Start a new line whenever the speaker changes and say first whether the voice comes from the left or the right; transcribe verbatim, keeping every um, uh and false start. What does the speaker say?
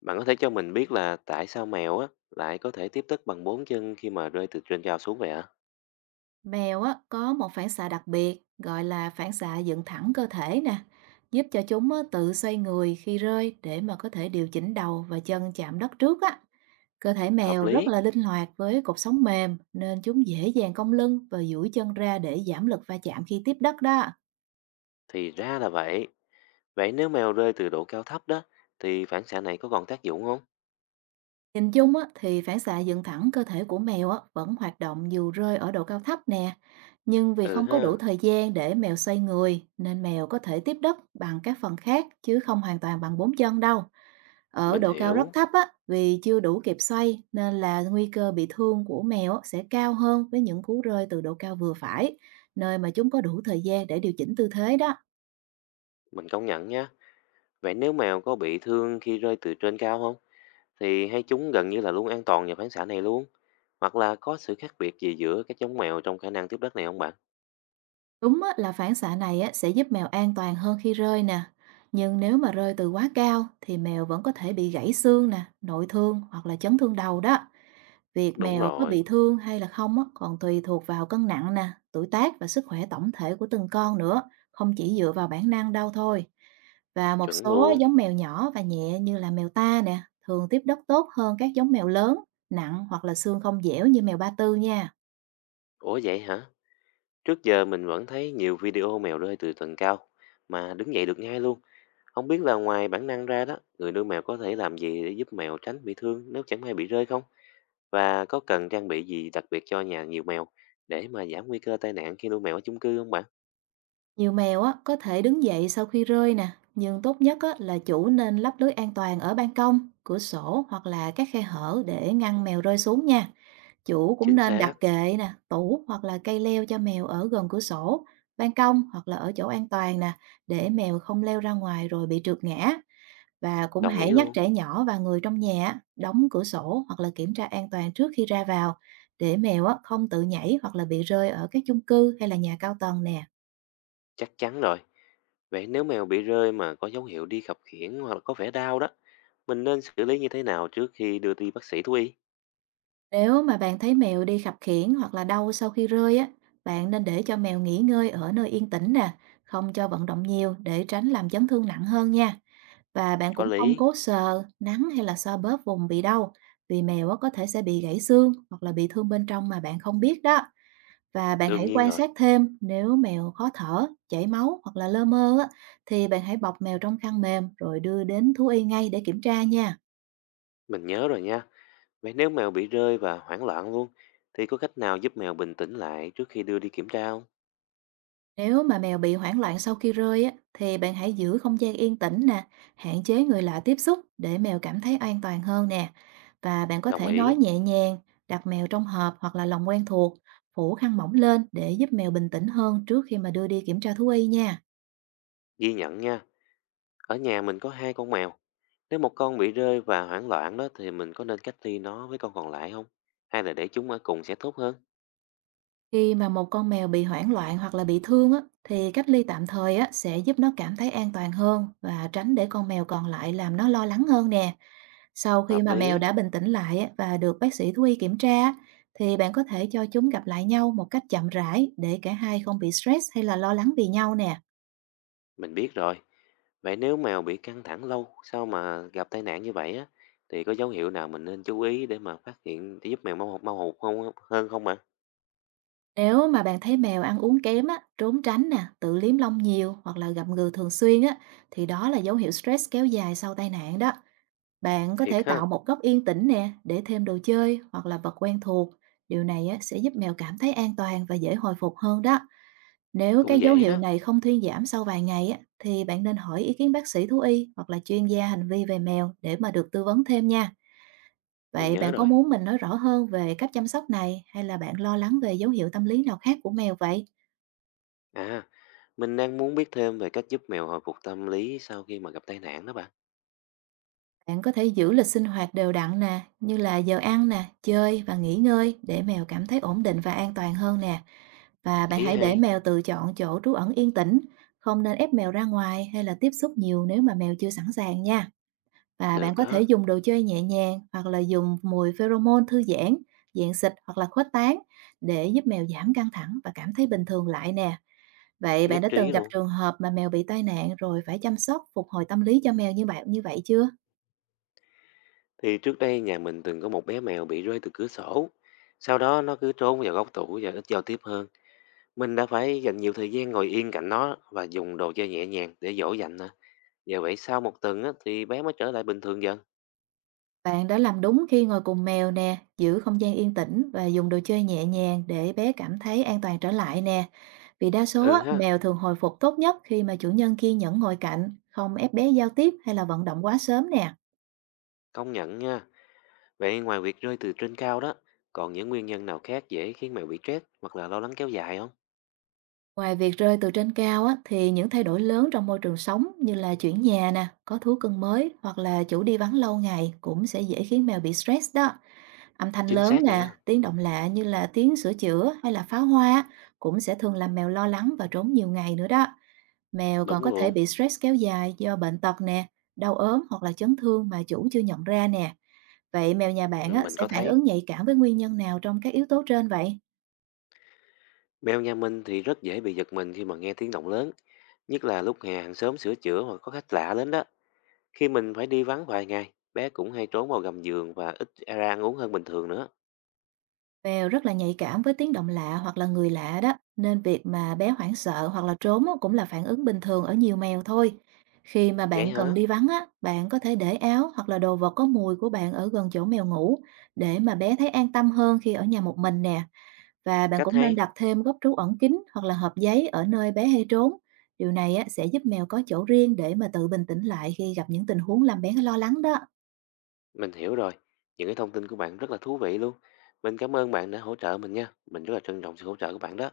left: Bạn có thể cho mình biết là tại sao mèo á lại có thể tiếp tức bằng bốn chân khi mà rơi từ trên cao xuống vậy ạ?
right: Mèo á, có một phản xạ đặc biệt gọi là phản xạ dựng thẳng cơ thể nè, giúp cho chúng á, tự xoay người khi rơi để mà có thể điều chỉnh đầu và chân chạm đất trước á. Cơ thể
left: Hợp
right: mèo rất
left: lý,
right: là linh hoạt với cột sống mềm, nên chúng dễ dàng cong lưng và duỗi chân ra để giảm lực va chạm khi tiếp đất đó.
left: thì ra là vậy. Vậy nếu mèo rơi từ độ cao thấp đó thì phản xạ này có còn tác dụng không?
right: Nhìn chung á, thì phản xạ dựng thẳng cơ thể của mèo á, vẫn hoạt động dù rơi ở độ cao thấp nè. Nhưng vì
left: Ừ
right: không có đủ
left: ha,
right: thời gian để mèo xoay người, nên mèo có thể tiếp đất bằng các phần khác chứ không hoàn toàn bằng bốn chân đâu. Ở
left: mình
right: độ cao rất
left: hiểu,
right: thấp á, vì chưa đủ kịp xoay nên là nguy cơ bị thương của mèo á, sẽ cao hơn với những cú rơi từ độ cao vừa phải, nơi mà chúng có đủ thời gian để điều chỉnh tư thế đó.
left: mình công nhận nha. Vậy nếu mèo có bị thương khi rơi từ trên cao không? Thì hay chúng gần như là luôn an toàn nhờ phản xạ này luôn. Hoặc là có sự khác biệt gì giữa các giống mèo trong khả năng tiếp đất này không bạn?
right: Đúng á, là phản xạ này á, sẽ giúp mèo an toàn hơn khi rơi nè. Nhưng nếu mà rơi từ quá cao thì mèo vẫn có thể bị gãy xương nè, nội thương hoặc là chấn thương đầu đó. Việc
left: Đúng
right: mèo có
left: rồi,
right: bị thương hay là không á, còn tùy thuộc vào cân nặng nè, tuổi tác và sức khỏe tổng thể của từng con nữa, không chỉ dựa vào bản năng đâu thôi. Và một
left: chuẩn
right: số
left: luôn.
right: giống mèo nhỏ và nhẹ như là mèo ta nè, thường tiếp đất tốt hơn các giống mèo lớn, nặng hoặc là xương không dẻo như mèo Ba Tư nha.
left: Ủa vậy hả? Trước giờ mình vẫn thấy nhiều video mèo rơi từ tầng cao mà đứng dậy được ngay luôn. Không biết là ngoài bản năng ra đó, người nuôi mèo có thể làm gì để giúp mèo tránh bị thương nếu chẳng may bị rơi không? Và có cần trang bị gì đặc biệt cho nhà nhiều mèo để mà giảm nguy cơ tai nạn khi nuôi mèo ở chung cư không bạn?
right: Nhiều mèo á, có thể đứng dậy sau khi rơi nè, nhưng tốt nhất á, là chủ nên lắp lưới an toàn ở ban công, cửa sổ hoặc là các khe hở để ngăn mèo rơi xuống nha. Chủ cũng
left: Chính
right: nên đặt
left: xác,
right: kệ nè, tủ hoặc là cây leo cho mèo ở gần cửa sổ, ban công hoặc là ở chỗ an toàn nè, để mèo không leo ra ngoài rồi bị trượt ngã. Và cũng
left: đồng
right: hãy
left: ý
right: nhắc
left: luôn,
right: trẻ nhỏ và người trong nhà á, đóng cửa sổ hoặc là kiểm tra an toàn trước khi ra vào, để mèo á, không tự nhảy hoặc là bị rơi ở các chung cư hay là nhà cao tầng nè.
left: chắc chắn rồi. Vậy nếu mèo bị rơi mà có dấu hiệu đi khập khiễng hoặc là có vẻ đau đó, mình nên xử lý như thế nào trước khi đưa đi bác sĩ thú y?
right: Nếu mà bạn thấy mèo đi khập khiễng hoặc là đau sau khi rơi á, bạn nên để cho mèo nghỉ ngơi ở nơi yên tĩnh nè, không cho vận động nhiều để tránh làm chấn thương nặng hơn nha. Và bạn
left: Có
right: cũng không
left: lý,
right: cố sờ, nắn hay là xoa bóp vùng bị đau, vì mèo á, có thể sẽ bị gãy xương hoặc là bị thương bên trong mà bạn không biết đó. Và bạn
left: đương
right: hãy
left: nhiên
right: quan
left: rồi,
right: sát thêm, nếu mèo khó thở, chảy máu hoặc là lơ mơ á, thì bạn hãy bọc mèo trong khăn mềm rồi đưa đến thú y ngay để kiểm tra nha.
left: mình nhớ rồi nha. Vậy nếu mèo bị rơi và hoảng loạn luôn, thì có cách nào giúp mèo bình tĩnh lại trước khi đưa đi kiểm tra không?
right: Nếu mà mèo bị hoảng loạn sau khi rơi á, thì bạn hãy giữ không gian yên tĩnh nè, hạn chế người lạ tiếp xúc để mèo cảm thấy an toàn hơn nè. Và bạn có
left: Đồng
right: thể nói
left: ý,
right: nhẹ nhàng, đặt mèo trong hộp hoặc là lồng quen thuộc, phủ khăn mỏng lên để giúp mèo bình tĩnh hơn trước khi mà đưa đi kiểm tra thú y nha.
left: ghi nhận nha. Ở nhà mình có hai con mèo. Nếu một con bị rơi và hoảng loạn đó thì mình có nên cách ly nó với con còn lại không? Hay là để chúng ở cùng sẽ tốt hơn?
right: Khi mà một con mèo bị hoảng loạn hoặc là bị thương á, thì cách ly tạm thời á, sẽ giúp nó cảm thấy an toàn hơn và tránh để con mèo còn lại làm nó lo lắng hơn nè. Sau khi
left: Hợp
right: mà mèo
left: lý,
right: đã bình tĩnh lại á, và được bác sĩ thú y kiểm tra á, thì bạn có thể cho chúng gặp lại nhau một cách chậm rãi để cả hai không bị stress hay là lo lắng vì nhau nè.
left: mình biết rồi. Vậy nếu mèo bị căng thẳng lâu sau mà gặp tai nạn như vậy á, thì có dấu hiệu nào mình nên chú ý để mà phát hiện để giúp mèo mau mau hụt không hơn không ạ?
right: Nếu mà bạn thấy mèo ăn uống kém á, trốn tránh nè, tự liếm lông nhiều hoặc là gặm gừ thường xuyên á, thì đó là dấu hiệu stress kéo dài sau tai nạn đó. Bạn có
left: Thiệt
right: thể tạo
left: ha,
right: một góc yên tĩnh nè để thêm đồ chơi hoặc là vật quen thuộc. Điều này á, sẽ giúp mèo cảm thấy an toàn và dễ hồi phục hơn đó. Nếu cái
left: cũng
right: dấu
left: dễ
right: hiệu
left: đó,
right: này không thuyên giảm sau vài ngày á, thì bạn nên hỏi ý kiến bác sĩ thú y hoặc là chuyên gia hành vi về mèo để mà được tư vấn thêm nha.
left: mình
right: Vậy
left: nhớ
right: bạn có
left: rồi.
right: muốn mình nói rõ hơn về cách chăm sóc này, hay là bạn lo lắng về dấu hiệu tâm lý nào khác của mèo vậy?
left: À, mình đang muốn biết thêm về cách giúp mèo hồi phục tâm lý sau khi mà gặp tai nạn đó bạn.
right: Bạn có thể giữ lịch sinh hoạt đều đặn nè, như là giờ ăn nè, chơi và nghỉ ngơi để mèo cảm thấy ổn định và an toàn hơn nè. Và bạn
left: Ý
right: hãy để
left: hay,
right: mèo tự chọn chỗ trú ẩn yên tĩnh, không nên ép mèo ra ngoài hay là tiếp xúc nhiều nếu mà mèo chưa sẵn sàng nha. Và bạn
left: được
right: có thể
left: đó,
right: dùng đồ chơi nhẹ nhàng hoặc là dùng mùi pheromone thư giãn, dạng xịt hoặc là khuếch tán để giúp mèo giảm căng thẳng và cảm thấy bình thường lại nè. Vậy bạn
left: nhất
right: đã từng
left: trí
right: gặp
left: luôn.
right: trường hợp mà mèo bị tai nạn rồi phải chăm sóc phục hồi tâm lý cho mèo như bạn như vậy chưa?
left: Thì trước đây nhà mình từng có một bé mèo bị rơi từ cửa sổ. Sau đó nó cứ trốn vào góc tủ và ít giao tiếp hơn. Mình đã phải dành nhiều thời gian ngồi yên cạnh nó và dùng đồ chơi nhẹ nhàng để dỗ dành nó. Nhờ vậy sau một tuần á, thì bé mới trở lại bình thường dần.
right: Bạn đã làm đúng khi ngồi cùng mèo nè, giữ không gian yên tĩnh và dùng đồ chơi nhẹ nhàng để bé cảm thấy an toàn trở lại nè. Vì đa số á,
left: Ừ ha,
right: mèo thường hồi phục tốt nhất khi mà chủ nhân kiên nhẫn ngồi cạnh, không ép bé giao tiếp hay là vận động quá sớm nè.
left: công nhận nha. Vậy ngoài việc rơi từ trên cao đó, còn những nguyên nhân nào khác dễ khiến mèo bị stress hoặc là lo lắng kéo dài không?
right: Ngoài việc rơi từ trên cao á, thì những thay đổi lớn trong môi trường sống như là chuyển nhà nè, có thú cưng mới hoặc là chủ đi vắng lâu ngày cũng sẽ dễ khiến mèo bị stress đó. Âm thanh
left: Chính
right: lớn
left: xác
right: nè,
left: nha,
right: tiếng động lạ như là tiếng sửa chữa hay là pháo hoa á, cũng sẽ thường làm mèo lo lắng và trốn nhiều ngày nữa đó. Mèo còn
left: đúng
right: có thể
left: luôn.
right: bị stress kéo dài do bệnh tật nè, đau ốm hoặc là chấn thương mà chủ chưa nhận ra nè. Vậy mèo nhà bạn
left: Ừ,
right: á,
left: mình
right: sẽ
left: có
right: phản
left: thấy
right: ứng nhạy cảm với nguyên nhân nào trong các yếu tố trên vậy?
left: mèo nhà mình thì rất dễ bị giật mình khi mà nghe tiếng động lớn, nhất là lúc nhà hàng xóm sửa chữa hoặc có khách lạ đến đó. Khi mình phải đi vắng vài ngày, bé cũng hay trốn vào gầm giường và ít ra ăn uống hơn bình thường nữa.
right: Mèo rất là nhạy cảm với tiếng động lạ hoặc là người lạ đó, nên việc mà bé hoảng sợ hoặc là trốn á, cũng là phản ứng bình thường ở nhiều mèo thôi. Khi mà
left: Vậy
right: bạn cần
left: hả?
right: đi vắng á, bạn có thể để áo hoặc là đồ vật có mùi của bạn ở gần chỗ mèo ngủ để mà bé thấy an tâm hơn khi ở nhà một mình nè. Và bạn
left: Cách
right: cũng nên
left: hay.
right: đặt thêm góc trú ẩn kín hoặc là hộp giấy ở nơi bé hay trốn. Điều này á, sẽ giúp mèo có chỗ riêng để mà tự bình tĩnh lại khi gặp những tình huống làm bé lo lắng đó.
left: Mình hiểu rồi. Những cái thông tin của bạn rất là thú vị luôn. Mình cảm ơn bạn đã hỗ trợ mình nha. Mình rất là trân trọng sự hỗ trợ của bạn đó.